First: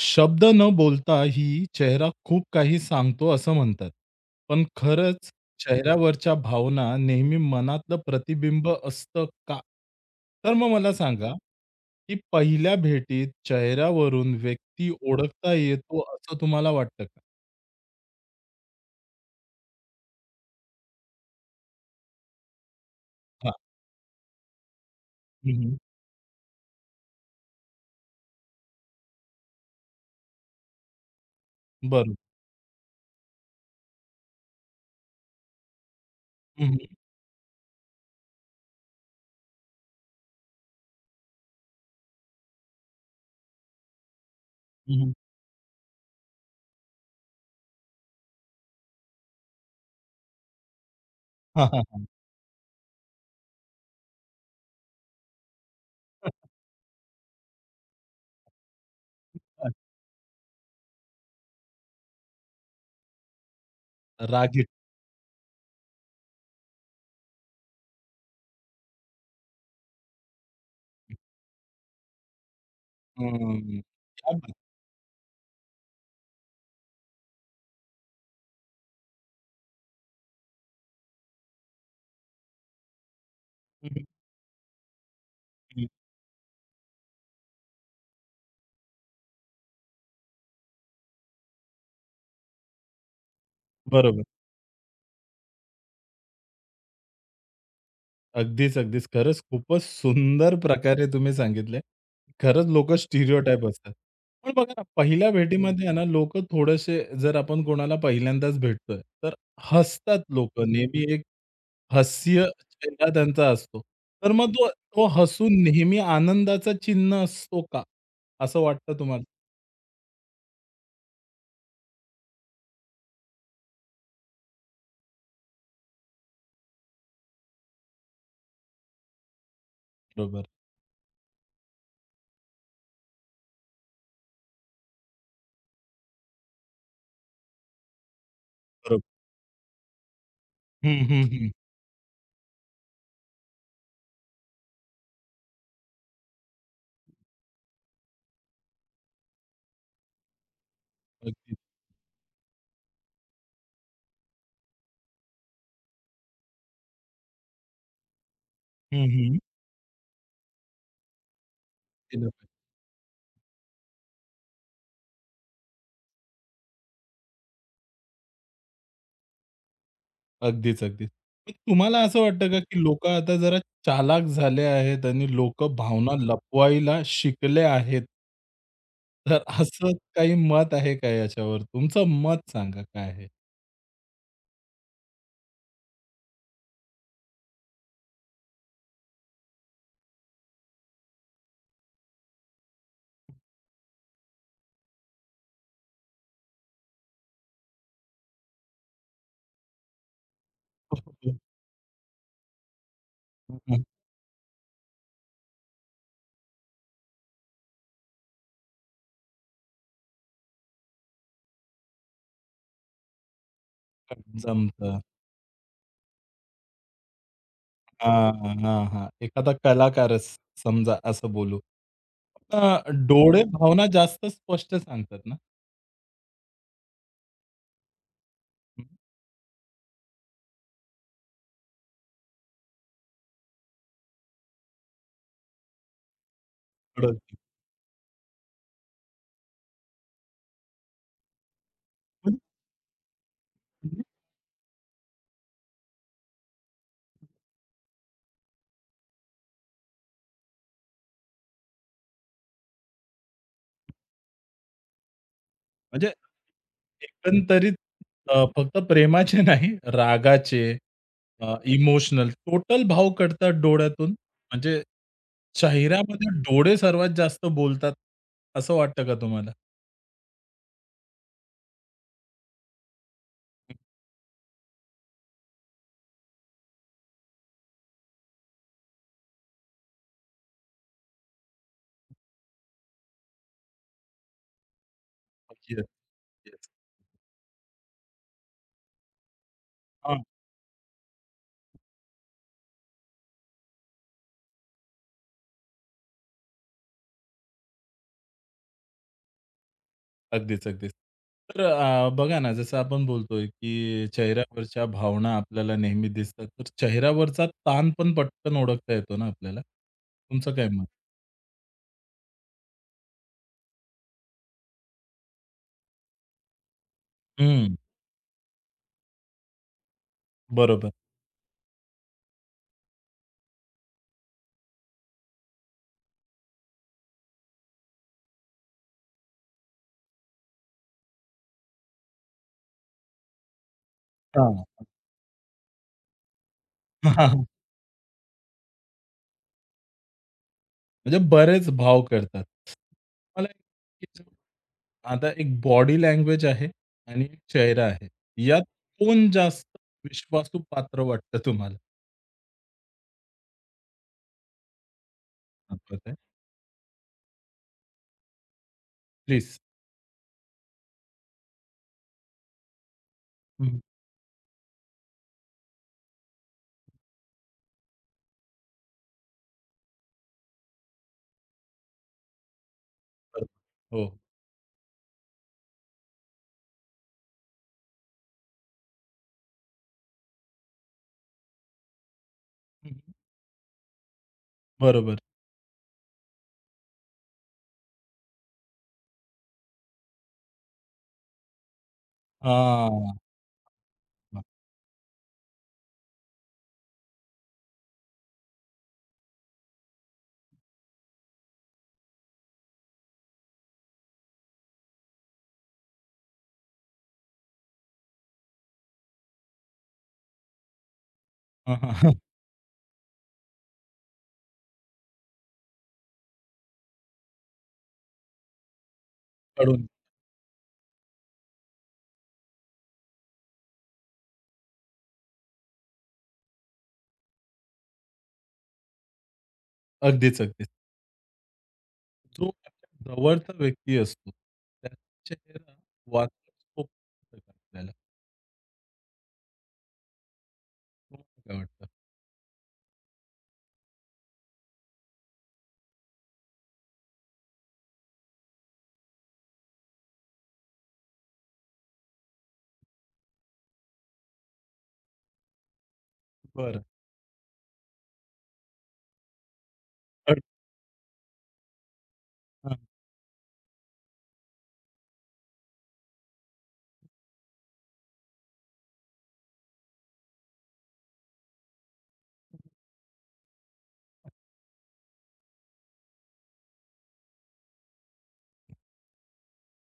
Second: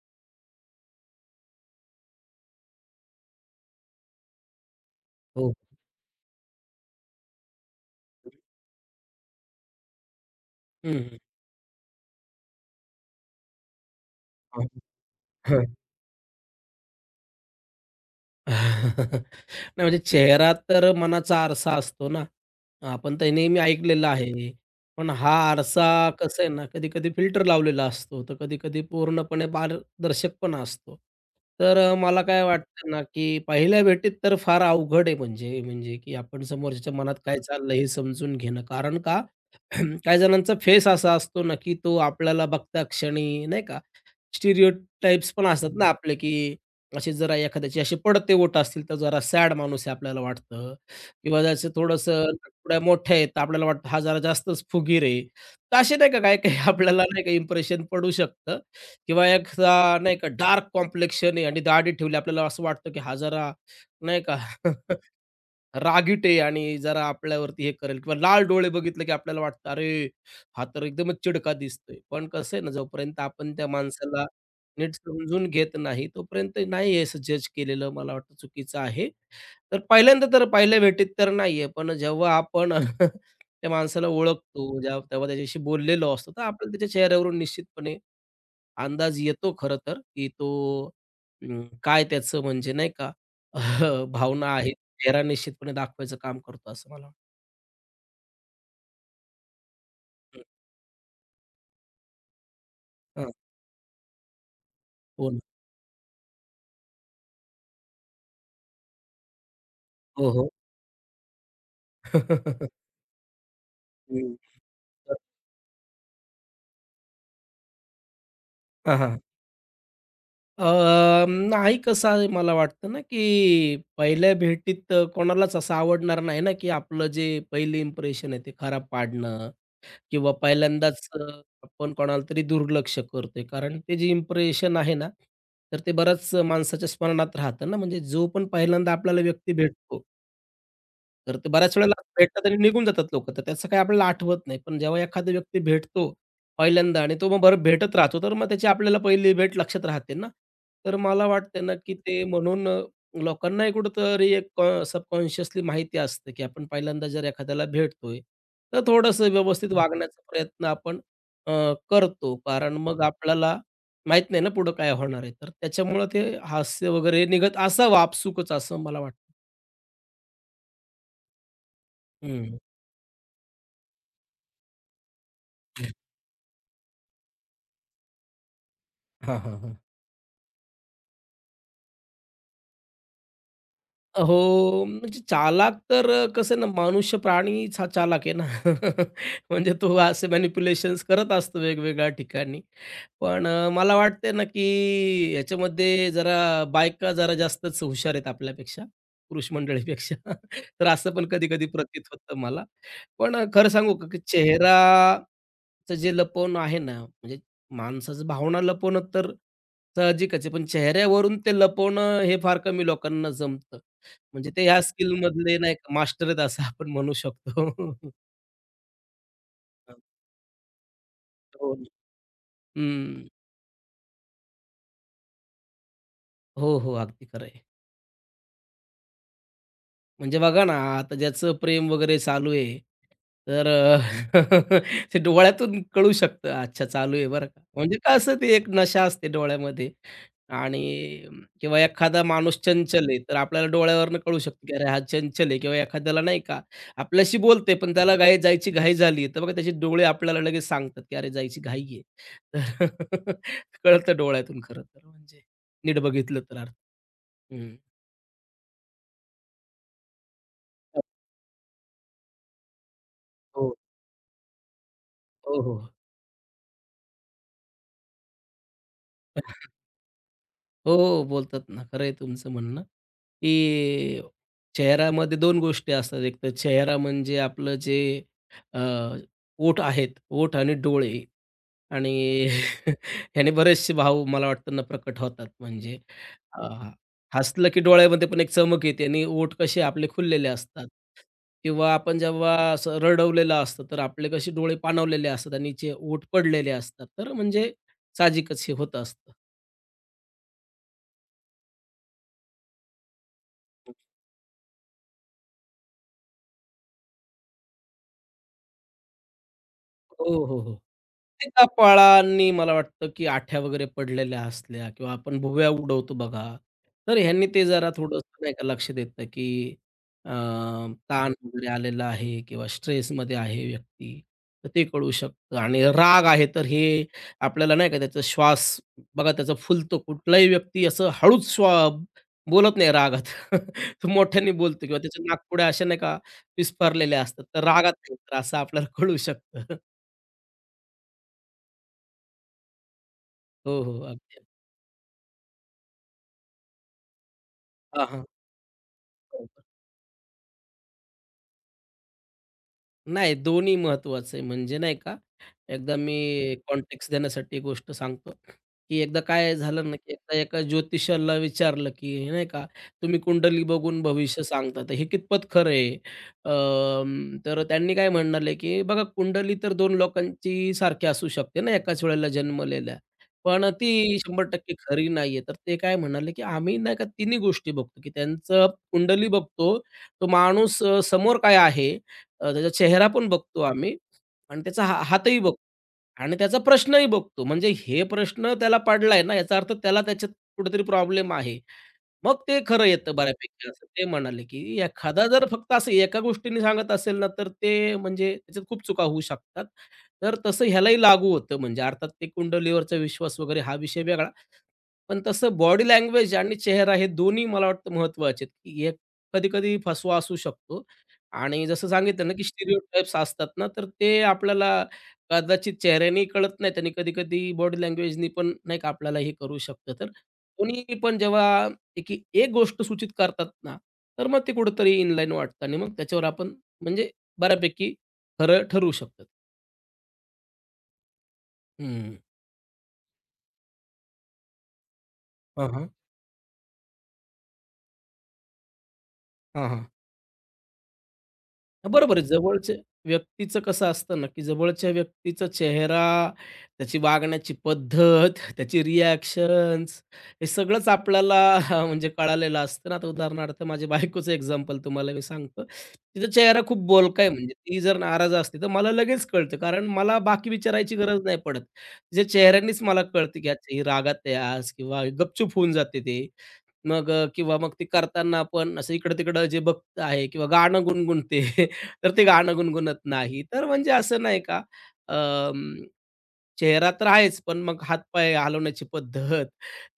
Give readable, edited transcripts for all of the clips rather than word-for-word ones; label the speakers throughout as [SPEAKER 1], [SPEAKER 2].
[SPEAKER 1] शब्द न बोलता ही चेहरा खूप काही सांगतो असं म्हणतात. पण खरंच
[SPEAKER 2] हो.
[SPEAKER 1] चेहऱ्यावरच्या भावना नेहमी मनातलं प्रतिबिंब असतं का? तर मग मला
[SPEAKER 2] हं, हं.
[SPEAKER 1] सांगा, की पहिल्या भेटीत चेहऱ्यावरून
[SPEAKER 2] हां,
[SPEAKER 1] व्यक्ती ओळखता
[SPEAKER 2] हं.
[SPEAKER 1] येतो असं तुम्हाला वाटतं का?
[SPEAKER 2] नाही म्हणजे चेहरा तर मनाचा आरसा असतो ना. आपण तर
[SPEAKER 1] हां.
[SPEAKER 2] नेहमी ऐकलेलं आहे. पण हा
[SPEAKER 1] हं, हं.
[SPEAKER 2] आरसा कसं आहे ना, कधी-कधी फिल्टर लावलेला असतो, तर कधी-कधी पूर्णपणे पारदर्शक पण असतो. तर
[SPEAKER 1] बरोबर.
[SPEAKER 2] मला काय वाटतं ना, की पहिल्या भेटीत तर फार अवघड आहे, म्हणजे म्हणजे की आपण
[SPEAKER 1] हं,
[SPEAKER 2] समोरच्याच्या
[SPEAKER 1] हं.
[SPEAKER 2] मनात काय चाललं हे समजून घेणं. कारण का काही जणांचा फेस असा असतो ना, की तो आपल्याला बघता क्षणी नाही का
[SPEAKER 1] हं, हं.
[SPEAKER 2] स्टिरियोटाइप्स पण असतात ना आपले, की असे जरा एखाद्याचे असे पडते ओठ असतील, तर जरा सॅड माणूस आहे आपल्याला वाटतं किंवा जसं
[SPEAKER 1] हां,
[SPEAKER 2] थोडंसं थोड्या मोठ्या आहेत, तर आपल्याला वाटतं हा जरा जास्तच फुगीर आहे. तर असे नाही का काही-काही आपल्याला नाही का इम्प्रेशन पडू शकतं किंवा एखादा नाही का डार्क कॉम्प्लेक्शन आहे आणि दाढी ठेवली, आपल्याला असं वाटतं, की हा जरा नाही का
[SPEAKER 1] रागीट.
[SPEAKER 2] रागीटे आणि जरा आपल्यावरती हे करेल किंवा लाल डोळे बघितले की आपल्याला वाटतं, "अरे, हा तर एकदमच चिडका दिसतोय." पण कसं आहे ना, जोपर्यंत आपण त्या
[SPEAKER 1] हं.
[SPEAKER 2] माणसाला
[SPEAKER 1] क्या बात!
[SPEAKER 2] नीट समजून घेत नाही, तोपर्यंत नाही हे असं जज केलेलं मला वाटतं चुकीचं आहे. तर पहिल्यांदा तर पहिल्या भेटीत तर नाहीये, पण जेव्हा आपण त्या
[SPEAKER 1] हं,
[SPEAKER 2] माणसाला ओळखतो, जेव्हा तेव्हा त्याच्याशी बोललेलो असतो, तर आपल्याला त्याच्या चेहऱ्यावरून निश्चितपणे अंदाज येतो खरं तर, की तो काय त्याचं म्हणजे नाही का
[SPEAKER 1] बरोबर.
[SPEAKER 2] भावना आहेत, चेहरा निश्चितपणे दाखवायचं काम करतो असं मला
[SPEAKER 1] अगदीच, अगदीच. खरंच खूपच
[SPEAKER 2] वाटतं.
[SPEAKER 1] सुंदर प्रकारे तुम्ही सांगितले. खरंच लोकं
[SPEAKER 2] हां,
[SPEAKER 1] स्टिरियोटाइप असतात. पण बघा ना, पहिल्या
[SPEAKER 2] हो
[SPEAKER 1] हो.
[SPEAKER 2] ना.
[SPEAKER 1] भेटीमध्ये आहे ना, लोकं थोडेसे जर आपण कोणाला पहिल्यांदाच भेटतोय, तर हसतात
[SPEAKER 2] हो, हो.
[SPEAKER 1] लोकं. नेहमी एक हास्य चेहरा त्यांचा असतो. तर
[SPEAKER 2] हं.
[SPEAKER 1] मग तो तो
[SPEAKER 2] तर
[SPEAKER 1] हसून नेहमी आनंदाचा चिन्ह असतो का? असं
[SPEAKER 2] हां,
[SPEAKER 1] वाटतं
[SPEAKER 2] हां.
[SPEAKER 1] तुम्हाला?
[SPEAKER 2] नाही कसं आहे मला वाटतं ना, की पहिल्या भेटीत कोणालाच असं आवडणार नाही ना, की आपलं जे पहिलं इम्प्रेशन आहे ते खराब पाडणं किंवा
[SPEAKER 1] बरोबर,
[SPEAKER 2] पहिल्यांदाच आपण कोणाला तरी दुर्लक्ष करतोय. कारण ते जे इम्प्रेशन आहे ना, तर ते बऱ्याच माणसाच्या स्मरणात राहतं ना. म्हणजे जो पण पहिल्यांदा
[SPEAKER 1] बरोबर.
[SPEAKER 2] आपल्याला व्यक्ती भेटतो,
[SPEAKER 1] हं, हं,
[SPEAKER 2] तर ते
[SPEAKER 1] हं.
[SPEAKER 2] बऱ्याच वेळेला भेटतात आणि निघून जातात लोकं, तर त्याचं काही आपल्याला आठवत नाही. पण जेव्हा एखादा व्यक्ती भेटतो पहिल्यांदा आणि तो मग बरं भेटत राहतो, तर मग त्याची आपल्याला पहिली भेट लक्षात राहते ना. तर मला
[SPEAKER 1] अगदी.
[SPEAKER 2] वाटतंय ना, की ते म्हणून लोकांनाही कुठेतरी एक सबकॉन्शियसली माहिती असते, की आपण पहिल्यांदा जर एखाद्याला भेटतोय, तर
[SPEAKER 1] हं,
[SPEAKER 2] थोडंसं
[SPEAKER 1] हं.
[SPEAKER 2] व्यवस्थित वागण्याचा प्रयत्न आपण अ,
[SPEAKER 1] केलं
[SPEAKER 2] करतो.
[SPEAKER 1] पाहिजे.
[SPEAKER 2] कारण मग आपल्याला माहीत नाही ना पुढं काय होणार आहे. तर त्याच्यामुळं ते हास्य वगैरे निघत असावं आपसुकच असं मला वाटतं.
[SPEAKER 1] अगदीच, अगदीच. मग तुम्हाला असं वाटतं
[SPEAKER 2] हं.
[SPEAKER 1] का, की लोकं आता जरा चालाक झाले आहेत आणि लोकं भावना लपवायला शिकले आहेत.
[SPEAKER 2] हां,
[SPEAKER 1] तर
[SPEAKER 2] हां, हां.
[SPEAKER 1] असं काही मत आहे का याच्यावर? तुमचं मत सांगा काय आहे?
[SPEAKER 2] हो, म्हणजे चालाक तर कसं आहे ना, मनुष्य प्राणीच हा चालाक आहे ना. म्हणजे तो असे मॅनिप्युलेशन्स करत असतो वेगवेगळ्या ठिकाणी. पण मला वाटते ना, की याच्यामध्ये जरा बायका जरा जास्तच हुशार आहेत आपल्यापेक्षा, पुरुष मंडळीपेक्षा. तर असं पण कधी-कधी प्रतीत होतं मला. पण
[SPEAKER 1] हो,
[SPEAKER 2] खरं
[SPEAKER 1] हो.
[SPEAKER 2] सांगू का, की चेहराचं जे लपवणं आहे ना, म्हणजे माणसाचं भावना लपवणं तर साहजिकच आहे, पण चेहऱ्यावरून ते लपवणं हे फार कमी लोकांना जमतं. म्हणजे ते ह्या
[SPEAKER 1] जमतं.
[SPEAKER 2] स्किलमधले नाही का मास्टर आहेत असं आपण म्हणू शकतो.
[SPEAKER 1] हां, हां, हां. एखादा कलाकारच समजा असं बोलू.
[SPEAKER 2] हो ना.
[SPEAKER 1] अ, डोळे भावना जास्त स्पष्ट सांगतात ना?
[SPEAKER 2] हो, हो. अगदी खरं
[SPEAKER 1] हम्म.
[SPEAKER 2] म्हणजे बघा ना, आता ज्याचं प्रेम वगैरे चालू आहे, तर ते डोळ्यातून कळू शकतं, अच्छा चालू आहे
[SPEAKER 1] म्हणजे
[SPEAKER 2] बरं का. म्हणजे काय असतं ते एक नशा असते डोळ्यामध्ये आणि किंवा एखादा माणूस चंचल आहे, तर आपल्याला डोळ्यावरनं कळू शकतं, की अरे हा चंचल आहे किंवा एखाद्याला नाही का आपल्याशी बोलतोय, पण त्याला घाई जायची घाई झाली आहे, तर बघा त्याचे डोळे आपल्याला लगेच सांगतात, की अरे जायची घाई आहे. तर कळतं डोळ्यातून खरं तर म्हणजे नीट
[SPEAKER 1] म्हणजे
[SPEAKER 2] बघितलं तर.
[SPEAKER 1] एकंदरीत
[SPEAKER 2] हं.
[SPEAKER 1] फक्त प्रेमाचे नाही, रागाचे इमोशनल टोटल भाव कळतात
[SPEAKER 2] हो,
[SPEAKER 1] डोळ्यातून? म्हणजे
[SPEAKER 2] हो, हो.
[SPEAKER 1] चेहऱ्यामध्ये डोळे सर्वात जास्त बोलतात, असं वाटतं का तुम्हाला?
[SPEAKER 2] हो, हो, बोलतात ना. खरं आहे तुमचं म्हणणं, की चेहऱ्यामध्ये 2 गोष्टी असतात. एक तर चेहरा म्हणजे आपलं जे अ, ओठ आहेत, ओठ आणि डोळे आणि ह्याने बरेचसे भाव मला वाटतं ना प्रकट होतात.
[SPEAKER 1] येस,
[SPEAKER 2] म्हणजे अ,
[SPEAKER 1] येस.
[SPEAKER 2] हसलं की डोळ्यामध्ये पण एक चमक येते आणि ओठ कसे आपले
[SPEAKER 1] हां,
[SPEAKER 2] खुललेले असतात किंवा आपण जेव्हा असं रडवलेलं असतं, तर आपले कसे डोळे पाणावलेले असतात आणि जे ओठ पडलेले असतात. तर म्हणजे साहजिकच हे होत असतं.
[SPEAKER 1] अगदीच, अगदीच. तर बघा ना, जसं आपण बोलतोय, की चेहऱ्यावरच्या भावना आपल्याला नेहमी दिसतात. तर चेहऱ्यावरचा ताण पण पटकन ओळखता येतो ना आपल्याला?
[SPEAKER 2] हो,
[SPEAKER 1] तुमचं
[SPEAKER 2] हो,
[SPEAKER 1] काय
[SPEAKER 2] हो.
[SPEAKER 1] मत?
[SPEAKER 2] ते त्या मला वाटतं, की आठ्या वगैरे पडलेल्या असल्या किंवा आपण भुवया उडवतो बघा, तर ह्यांनी ते
[SPEAKER 1] हं,
[SPEAKER 2] जरा थोडंसं नाही का लक्ष देतं, की अ,
[SPEAKER 1] बरोबर.
[SPEAKER 2] ताण वगैरे आलेला आहे किंवा स्ट्रेसमध्ये आहे व्यक्ती, तर ते कळू शकतं आणि राग आहे, तर हे आपल्याला नाही का त्याचा श्वास बघा त्याचा फुलतो. कुठलाही व्यक्ती असं हळूच बोलत नाही रागात. तो मोठ्याने
[SPEAKER 1] हां.
[SPEAKER 2] बोलतो किंवा त्याच्या नाकपुड्या अशा नाही का विस्फारलेल्या असतात, तर रागात नाही तर असं आपल्याला कळू शकतं.
[SPEAKER 1] म्हणजे बरेच भाव करतात. मला
[SPEAKER 2] हो, हो.
[SPEAKER 1] एक-
[SPEAKER 2] अगदी.
[SPEAKER 1] आता एक बॉडी लँग्वेज आहे आणि एक चेहरा
[SPEAKER 2] हां,
[SPEAKER 1] आहे.
[SPEAKER 2] हां.
[SPEAKER 1] यात कोण
[SPEAKER 2] बरोबर.
[SPEAKER 1] जास्त विश्वासू पात्र वाटतं तुम्हाला?
[SPEAKER 2] नाही दोन्ही महत्त्वाचं आहे म्हणजे नाही का, एकदा
[SPEAKER 1] दाखवतंय.
[SPEAKER 2] मी कॉन्टेक्स्ट देण्यासाठी गोष्ट सांगतो, की एकदा काय
[SPEAKER 1] प्लीज.
[SPEAKER 2] झालं ना, की एकदा एका ज्योतिषाला विचारलं, की नाही का, "तुम्ही कुंडली
[SPEAKER 1] हं.
[SPEAKER 2] बघून भविष्य सांगता, तर हे कितपत खरं आहे?" तर त्यांनी काय म्हणाले, की "बघा, कुंडली तर दोन लोकांची सारखी असू शकते ना, एकाच वेळेला जन्मलेल्या,
[SPEAKER 1] बरोबर.
[SPEAKER 2] पण ती
[SPEAKER 1] हो.
[SPEAKER 2] 100% खरी नाही तर ते काय म्हणाले, की "आम्ही नाही का तिन्ही गोष्टी बघतो, की त्यांचं कुंडली बघतो, तो माणूस समोर काय आहे, त्याचा
[SPEAKER 1] हं, हं.
[SPEAKER 2] चेहरा पण बघतो आम्ही आणि त्याचा हा
[SPEAKER 1] बरोबर.
[SPEAKER 2] हातही बघतो." आणि त्याचा प्रश्नही बघतो. म्हणजे हे प्रश्न त्याला पडलाय ना, याचा अर्थ त्याला त्याच्यात कुठेतरी प्रॉब्लेम आहे. मग ते खरं येतं
[SPEAKER 1] हां.
[SPEAKER 2] बऱ्यापैकी असं ते म्हणाले, की एखादा जर फक्त असं एका गोष्टीने सांगत असेल ना, तर ते म्हणजे त्याच्यात खूप चुका होऊ शकतात. तर तसं ह्यालाही लागू होतं. म्हणजे अर्थात ते कुंडलीवरचा विश्वास वगैरे हा विषय वेगळा. पण तसं बॉडी लँग्वेज आणि चेहरा हे दोन्ही मला वाटतं महत्त्वाचे आहेत, की हे कधी-कधी फसवा असू शकतो आणि
[SPEAKER 1] हां,
[SPEAKER 2] जसं
[SPEAKER 1] हां. हां.
[SPEAKER 2] सांगितलं ना, की स्टिरियोटाइप्स असतात ना, तर ते आपल्याला कदाचित चेहऱ्यानेही कळत नाहीत आणि कधी-कधी बॉडी लँग्वेजनी पण नाही का आपल्याला हे करू
[SPEAKER 1] कळून.
[SPEAKER 2] शकतं. तर दोन्ही पण जेव्हा एकी एक गोष्ट सूचित करतात ना, तर मग ते कुठेतरी इनलाईन वाटतं आणि मग त्याच्यावर आपण म्हणजे बऱ्यापैकी खरं ठरवू शकतो.
[SPEAKER 1] अगदीच, अगदीच.
[SPEAKER 2] हं.
[SPEAKER 1] जो आपल्या जवळचा व्यक्ती असतो, त्याचा
[SPEAKER 2] हां,
[SPEAKER 1] चेहरा
[SPEAKER 2] हां.
[SPEAKER 1] वाचण्यास सोपं जातं आपल्याला.
[SPEAKER 2] हां,
[SPEAKER 1] तुम्हाला काय वाटतं?
[SPEAKER 2] बरोबर आहे. जवळच्या व्यक्तीचं कसं असतं ना, की जवळच्या व्यक्तीचा चेहरा, त्याची वागण्याची पद्धत, त्याची रिएक्शन्स हे सगळंच आपल्याला म्हणजे कळालेलं असतं ना. आता उदाहरणार्थ माझ्या बायकोचं एक्झाम्पल तुम्हाला मी सांगतो. तिचा चेहरा खूप
[SPEAKER 1] बरं.
[SPEAKER 2] बोलका आहे म्हणजे ती जर नाराज असते, तर मला लगेच कळतं. कारण मला
[SPEAKER 1] अ,
[SPEAKER 2] बाकी विचारायची गरज नाही पडत. तिच्या
[SPEAKER 1] हां.
[SPEAKER 2] चेहऱ्यानेच मला कळतं, की अच्छा ही रागात आहे आज किंवा गपचूप होऊन जाते ते. मग किंवा मग ती करताना पण असं इकडं-तिकडं जे बघत आहे किंवा गाणं गुणगुणते तर ते गाणं गुणगुणत नाही. तर म्हणजे असं नाही का अं, चेहरा तर आहेच, पण मग हातपाय हलवण्याची पद्धत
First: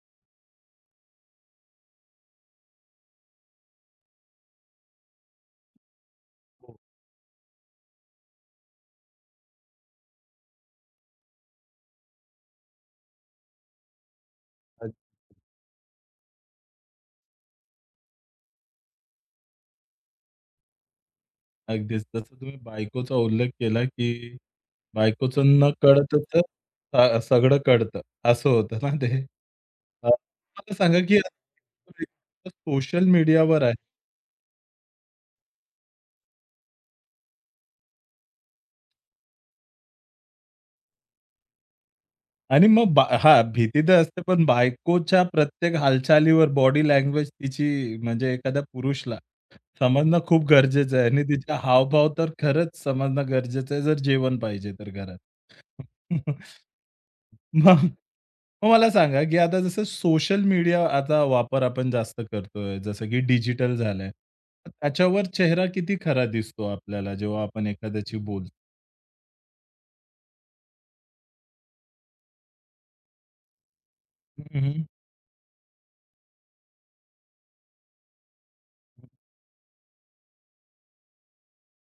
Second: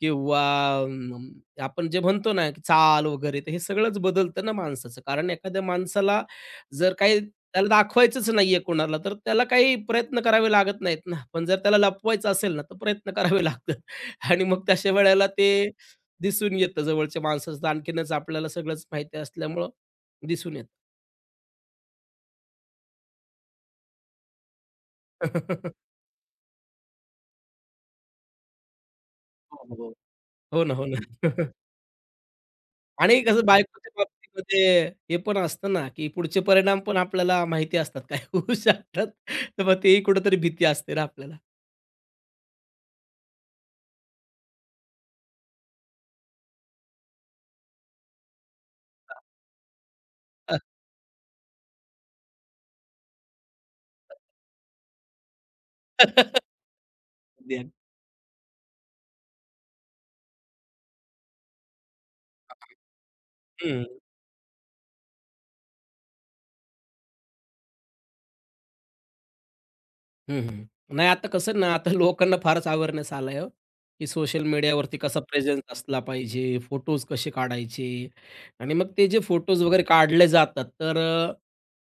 [SPEAKER 2] किंवा अं, आपण जे म्हणतो ना, की चाल वगैरे, तर हे सगळंच बदलतं ना माणसाचं. कारण एखाद्या माणसाला
[SPEAKER 1] हो.
[SPEAKER 2] जर काही त्याला दाखवायचंच नाहीये कोणाला, तर त्याला काही प्रयत्न करावे लागत नाहीत ना. पण जर त्याला लपवायचं असेल ना, तर प्रयत्न करावे लागतात आणि मग तशा वेळेला ते दिसून येतं जवळच्या माणसाचं. आणखीनच आपल्याला सगळंच माहिती असल्यामुळं दिसून येतं.
[SPEAKER 1] अगदीच. जसं तुम्ही बायकोचा उल्लेख केला, की बायकोचं न कळतच सगळं कळतं, असं होतं ना ते.
[SPEAKER 2] हो, हो.
[SPEAKER 1] अ,
[SPEAKER 2] हो ना,
[SPEAKER 1] मला
[SPEAKER 2] हो ना.
[SPEAKER 1] सांगा, की सोशल
[SPEAKER 2] आणि कसं
[SPEAKER 1] मीडियावर
[SPEAKER 2] बायकोच्या बाबतीमध्ये हे पण असतं ना, की पुढचे परिणाम पण आपल्याला माहिती असतात, काय होऊ शकतात. तर मग तेही कुठेतरी भीती असते ना आपल्याला.
[SPEAKER 1] आणि मग हां, भीती तर असते, पण बायकोच्या प्रत्येक हालचालीवर बॉडी लँग्वेज तिची म्हणजे एखाद्या पुरुषला समजणं खूप गरजेचं आहे आणि तिचा हावभाव तर खरंच समजणं गरजेचं आहे, जर जेवण पाहिजे तर घरात.
[SPEAKER 2] अगदी,
[SPEAKER 1] मग मग मला सांगा, की आता जसं सोशल मीडिया आता वापर आपण जास्त करतोय, जसं की डिजिटल झालंय. त्याच्यावर चेहरा किती खरा दिसतो आपल्याला जेव्हा आपण एखाद्याशी बोलतो.
[SPEAKER 2] हं, हं. नाही आता कसं ना, आता लोकांना फारच अवेअरनेस आलाय हो, की सोशल
[SPEAKER 1] हं,
[SPEAKER 2] मीडियावरती कसा प्रेझेन्स असला पाहिजे, फोटोज कसे काढायचे आणि मग ते जे फोटोज वगैरे काढले जातात, तर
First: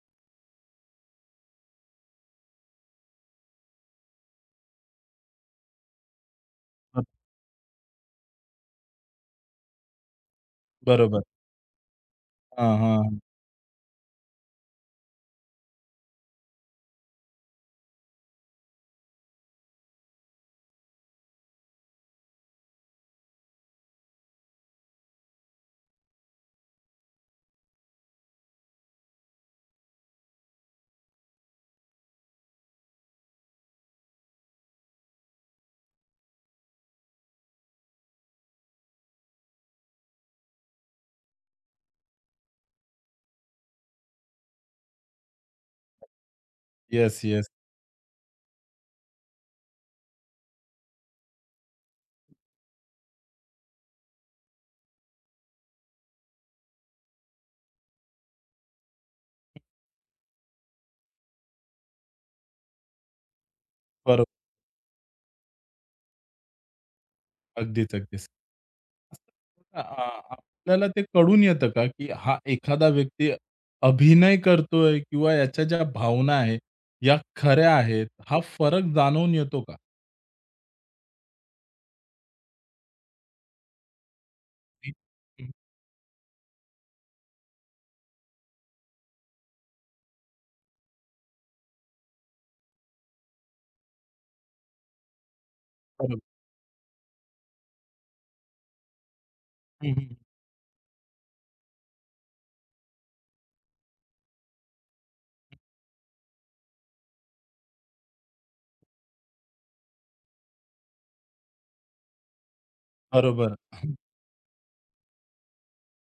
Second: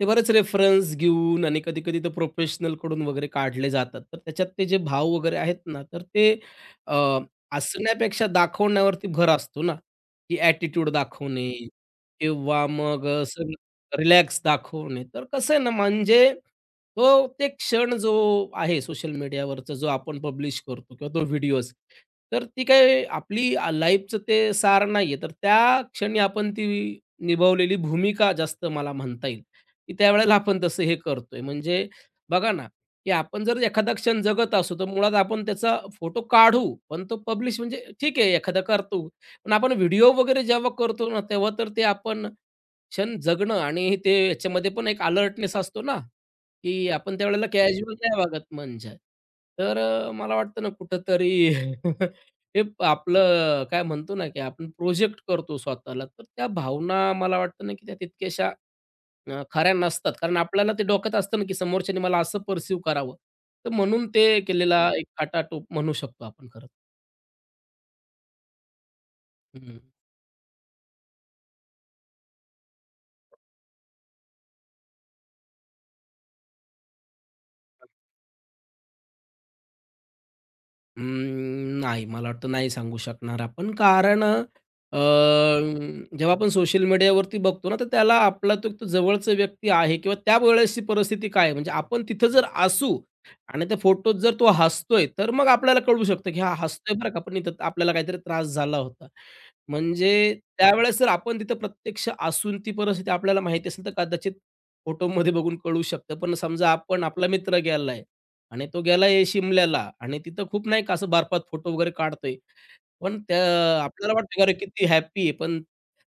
[SPEAKER 2] ते बरेच रेफरन्स घेऊन आणि कधी-कधी तर प्रोफेशनलकडून वगैरे काढले जातात. तर त्याच्यात ते जे भाव वगैरे आहेत ना, तर ते अ, असण्यापेक्षा दाखवण्यावरती भर असतो ना, की ॲटिट्यूड
[SPEAKER 1] बरोबर.
[SPEAKER 2] दाखवणे किंवा
[SPEAKER 1] हां,
[SPEAKER 2] मग
[SPEAKER 1] हां.
[SPEAKER 2] रिलॅक्स दाखवणे. तर कसं आहे ना, म्हणजे तो ते क्षण जो आहे सोशल मीडियावरचा जो आपण पब्लिश करतो किंवा तो व्हिडिओज तर ती काय आपली लाईफचं ते सार नाहीये. तर त्या क्षणी आपण ती निभावलेली भूमिका जास्त मला म्हणता येईल, की त्यावेळेला आपण तसं हे करतोय. म्हणजे बघा ना, की आपण जर एखादा क्षण जगत असू, तर मुळात आपण त्याचा फोटो काढू, पण तो पब्लिश म्हणजे ठीक आहे एखादा करतो. पण आपण व्हिडिओ वगैरे जेव्हा करतो ना, तेव्हा तर ते आपण क्षण जगणं आणि ते याच्यामध्ये पण एक अलर्टनेस असतो ना. की आपण
[SPEAKER 1] येस, येस.
[SPEAKER 2] त्यावेळेला कॅज्युअल नाही वागत म्हणजे. तर मला वाटतं ना कुठेतरी हे आपलं काय म्हणतो ना, की आपण प्रोजेक्ट करतो स्वतःला. तर त्या भावना मला वाटतं ना, की त्या तितक्याशा खऱ्या नसतात. कारण आपल्याला ते डोक्यात असतं ना, की समोरच्याने मला असं पर्सीव्ह करावं. तर म्हणून ते केलेला एक खाटाटोप म्हणू शकतो आपण खरं.
[SPEAKER 1] अगदीच, अगदीच.
[SPEAKER 2] हं.
[SPEAKER 1] असं आ आपल्याला ते कळून येतं का, की हा एखादा व्यक्ती अभिनय करतोय किंवा याच्या ज्या भावना आहेत, या खऱ्या आहेत. हा फरक जाणवून येतो का?
[SPEAKER 2] नाही, मला वाटतं नाही सांगू शकणार आपण. कारण
[SPEAKER 1] हं, हं,
[SPEAKER 2] जेव्हा आपण सोशल मीडियावरती बघतो ना, तर त्याला आपला तो तो जवळचा व्यक्ती आहे किंवा त्यावेळेसची परिस्थिती काय आहे? म्हणजे आपण तिथं जर असू आणि त्या फोटोत जर तो हसतोय, तर मग आपल्याला कळू
[SPEAKER 1] बरोबर.
[SPEAKER 2] शकतं, की हा हसतोय बरं का, पण इथं आपल्याला काहीतरी त्रास झाला होता.
[SPEAKER 1] हं,
[SPEAKER 2] म्हणजे
[SPEAKER 1] हं.
[SPEAKER 2] त्यावेळेस जर आपण तिथं प्रत्यक्ष असून ती परिस्थिती आपल्याला माहिती असेल, तर कदाचित फोटोमध्ये बघून कळू शकतं. पण समजा आपण आपला मित्र गेलाय आणि तो गेलाय शिमल्याला आणि तिथं खूप नाही का असं बारपात फोटो वगैरे काढतोय. पण त्या
[SPEAKER 1] बरोबर.
[SPEAKER 2] आपल्याला वाटतं की अरे किती हॅपी आहे. पण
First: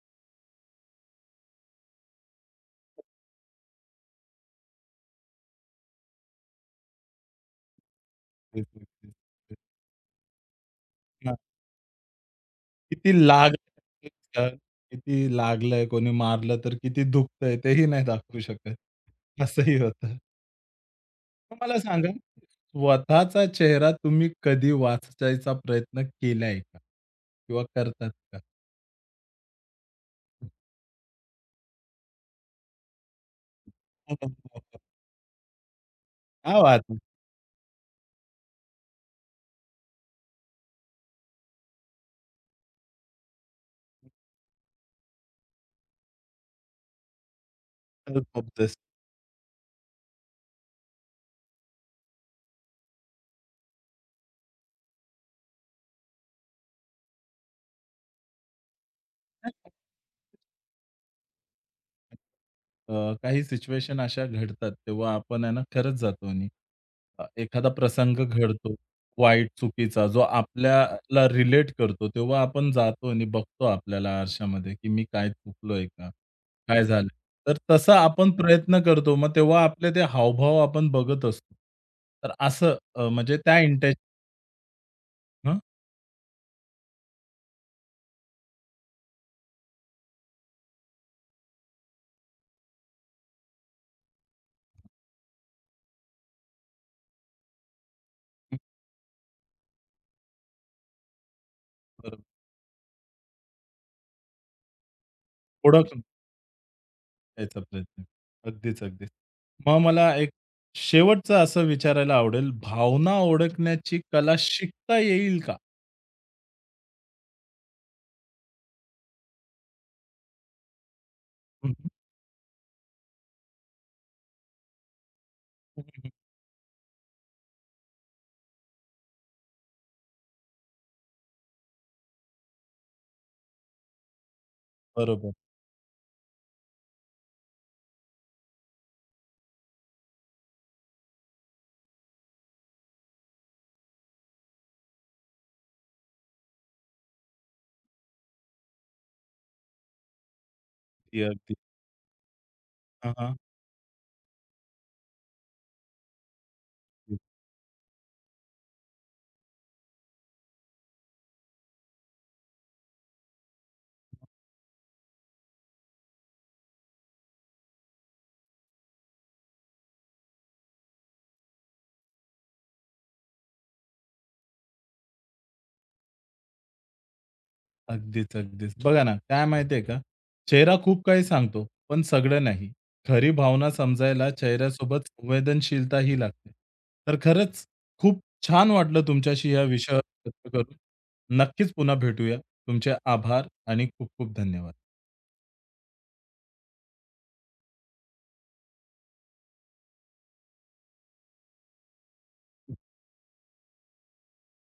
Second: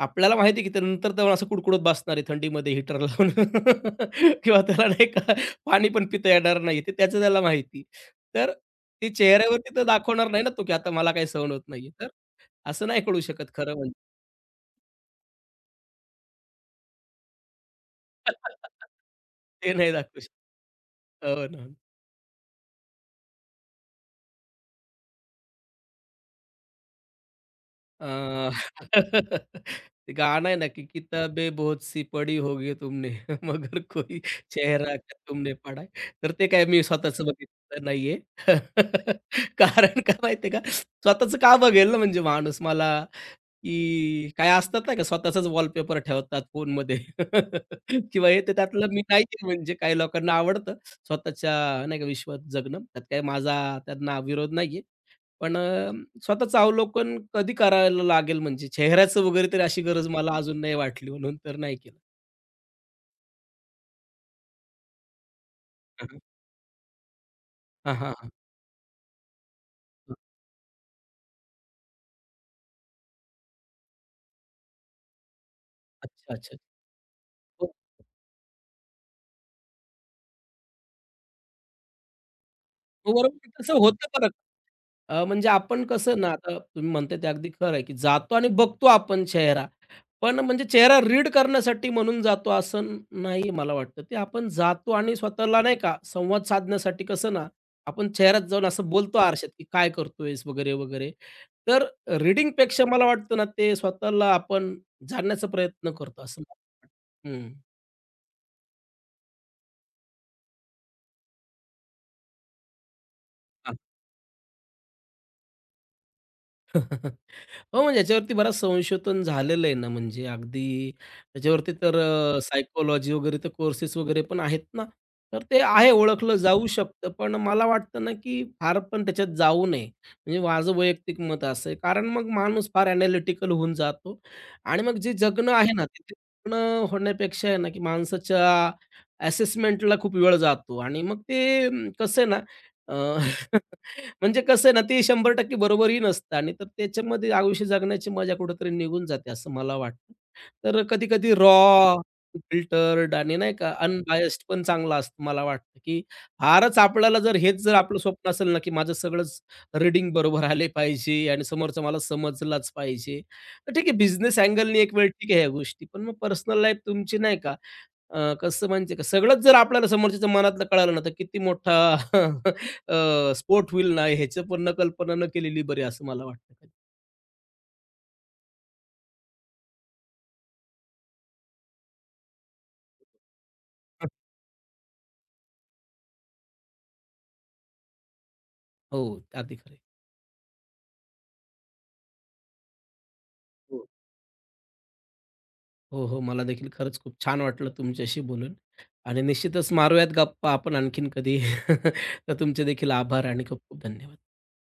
[SPEAKER 2] आपल्याला माहिती आहे की त्यानंतर तर असं कुडकुडत बसणार आहे थंडीमध्ये हीटर लावून किंवा त्याला नाही का पाणी पण पिता येणार नाही. ते त्याचं त्याला माहिती. तर
[SPEAKER 1] तेच, तेच,
[SPEAKER 2] ते
[SPEAKER 1] तेच, तेच.
[SPEAKER 2] चेहऱ्यावरती तर दाखवणार नाही ना तो की आता मला काही
[SPEAKER 1] हां,
[SPEAKER 2] सहन होत नाहीये. तर असं नाही
[SPEAKER 1] किती
[SPEAKER 2] कळू शकत खरं
[SPEAKER 1] लागलं
[SPEAKER 2] म्हणजे.
[SPEAKER 1] तर. किती लागलंय, कोणी मारलं तर किती दुखतंय तेही नाही दाखवू शकत.
[SPEAKER 2] ते
[SPEAKER 1] असंही
[SPEAKER 2] नाही
[SPEAKER 1] होतं.
[SPEAKER 2] दाखवू शकत. हो
[SPEAKER 1] मग
[SPEAKER 2] ना.
[SPEAKER 1] मला सांगा, स्वतःचा चेहरा तुम्ही कधी वाचायचा प्रयत्न केलाय का? किंवा
[SPEAKER 2] अ,
[SPEAKER 1] करतात का?
[SPEAKER 2] ते गाणं आहे ना की किताबें बहुत सी पड़ी होगी तुमने मगर कोई
[SPEAKER 1] हो, हो, हो, हो.
[SPEAKER 2] चेहरा क्या तुमने पढ़ा तर ते काय मी स्वतःच बघितलं नाहीये. कारण काय माहितीये का, स्वतःच का बघेल ना म्हणजे माणूस मला की काय असतात ना का स्वतःचाच वॉलपेपर ठेवतात फोनमध्ये किंवा हे ते त्यातलं मी नाहीये म्हणजे काही लोकांना आवडतं स्वतःच्या नाही का विश्वात जगणं. त्यात काही माझा त्यांना विरोध नाहीये. पण स्वतःचं अवलोकन कधी करायला लागेल म्हणजे चेहऱ्याचं वगैरे तरी अशी गरज मला अजून नाही वाटली म्हणून तर नाही केलं.
[SPEAKER 1] अ, काही सिच्युएशन अशा घडतात, तेव्हा आपण आहे ना खरंच
[SPEAKER 2] हं, हं.
[SPEAKER 1] जातो आणि एखादा
[SPEAKER 2] हां, हां,
[SPEAKER 1] प्रसंग
[SPEAKER 2] हां.
[SPEAKER 1] घडतो, वाईट, चुकीचा, जो आपल्याला रिलेट करतो, तेव्हा आपण जातो आणि बघतो आपल्याला आरशामध्ये, की मी काय चुकलोय का?
[SPEAKER 2] अच्छा, अच्छा.
[SPEAKER 1] काय झालं? तर
[SPEAKER 2] हो,
[SPEAKER 1] तसा आपण प्रयत्न करतो. मग तेव्हा आपले ते हावभाव आपण बघत असतो. तर असं
[SPEAKER 2] हो, बरोबर
[SPEAKER 1] म्हणजे
[SPEAKER 2] आहे.
[SPEAKER 1] त्या
[SPEAKER 2] तसं
[SPEAKER 1] इंटेन्शन
[SPEAKER 2] होतं बरं म्हणजे
[SPEAKER 1] हं,
[SPEAKER 2] आपण कसं ना, आता तुम्ही म्हणताय ते अगदी खरं आहे, की जातो आणि बघतो आपण चेहरा. पण म्हणजे चेहरा रीड करण्यासाठी म्हणून जातो असं नाही मला वाटतं. ते आपण जातो आणि स्वतःला नाही का संवाद साधण्यासाठी कसं ना, आपण चेहऱ्यात जाऊन असं बोलतो आरशात, की "काय करतोयस?" वगैरे, वगैरे. तर
[SPEAKER 1] बरोबर.
[SPEAKER 2] रीडिंगपेक्षा मला वाटतं ना, ते स्वतःला आपण जाणण्याचा
[SPEAKER 1] ओळख
[SPEAKER 2] प्रयत्न करतो असं. हं.
[SPEAKER 1] द्यायचा प्रयत्न. अगदीच, अगदीच. मग मला एक शेवटचं असं विचारायला आवडेल, भावना
[SPEAKER 2] हां.
[SPEAKER 1] ओळखण्याची कला शिकता येईल का?
[SPEAKER 2] हो, म्हणजे याच्यावरती बरंच संशोधन झालेलं आहे ना, म्हणजे अगदी
[SPEAKER 1] हं,
[SPEAKER 2] त्याच्यावरती
[SPEAKER 1] हं.
[SPEAKER 2] तर सायकॉलॉजी वगैरे तर कोर्सेस वगैरे पण आहेत ना, तर ते
[SPEAKER 1] हं,
[SPEAKER 2] आहे
[SPEAKER 1] हं, हं.
[SPEAKER 2] ओळखलं जाऊ शकतं. पण मला वाटतं ना, की फार पण त्याच्यात जाऊ नये. म्हणजे माझं वैयक्तिक मत असं आहे. कारण मग माणूस फार एनालिटिकल होऊन जातो आणि मग जे
[SPEAKER 1] बरोबर.
[SPEAKER 2] जगणं आहे ना, ते जगणं होण्यापेक्षा आहे ना, की माणसाच्या असेसमेंटला खूप वेळ जातो आणि मग ते कसं आहे ना म्हणजे कसं आहे ना, ते 100% बरोबरही नसतं आणि तर त्याच्यामध्ये आयुष्य जगण्याची मजा कुठेतरी निघून जाते, असं मला वाटतं. तर
[SPEAKER 1] ती
[SPEAKER 2] कधी-कधी
[SPEAKER 1] अगदी.
[SPEAKER 2] रॉ,
[SPEAKER 1] हां,
[SPEAKER 2] फिल्टर्ड
[SPEAKER 1] हां.
[SPEAKER 2] आणि नाही का अनबायस्ड पण चांगला असतं. मला वाटतं, की फारच आपल्याला जर हेच जर आपलं स्वप्न असेल ना, की माझं सगळंच रीडिंग बरोबर आले पाहिजे आणि समोरचा मला समजलाच पाहिजे. तर ठीक आहे, बिझनेस अँगलनी एक वेळ ठीक आहे ह्या गोष्टी. पण मग पर्सनल लाईफ तुमची नाही का कसं म्हणजे का सगळंच जर आपल्याला समोरच्याच्या मनातलं कळालं ना, तर किती मोठा अ, स्फोट होईल ना, ह्याचं पण कल्पना न केलेली बरी असं मला वाटतं.
[SPEAKER 1] अगदीच, अगदीच. बघा ना, काय माहिती आहे का? चेहरा खूप काही सांगतो, पण सगळं नाही. खरी भावना
[SPEAKER 2] हं.
[SPEAKER 1] समजायला चेहऱ्यासोबत संवेदनशीलताही लागते. तर खरंच खूप छान
[SPEAKER 2] हो,
[SPEAKER 1] वाटलं तुमच्याशी
[SPEAKER 2] अगदी
[SPEAKER 1] या
[SPEAKER 2] खरं
[SPEAKER 1] विषयावर चर्चा करून. नक्कीच पुन्हा भेटूया. तुमचे आभार आणि
[SPEAKER 2] हो.
[SPEAKER 1] खूप खूप धन्यवाद.
[SPEAKER 2] हो, हो. मला देखील खरंच खूप छान वाटलं तुमच्याशी बोलून आणि निश्चितच मारूयात गप्पा आपण आणखीन कधी. तर तुमचे देखील आभार आणि खूप खूप धन्यवाद.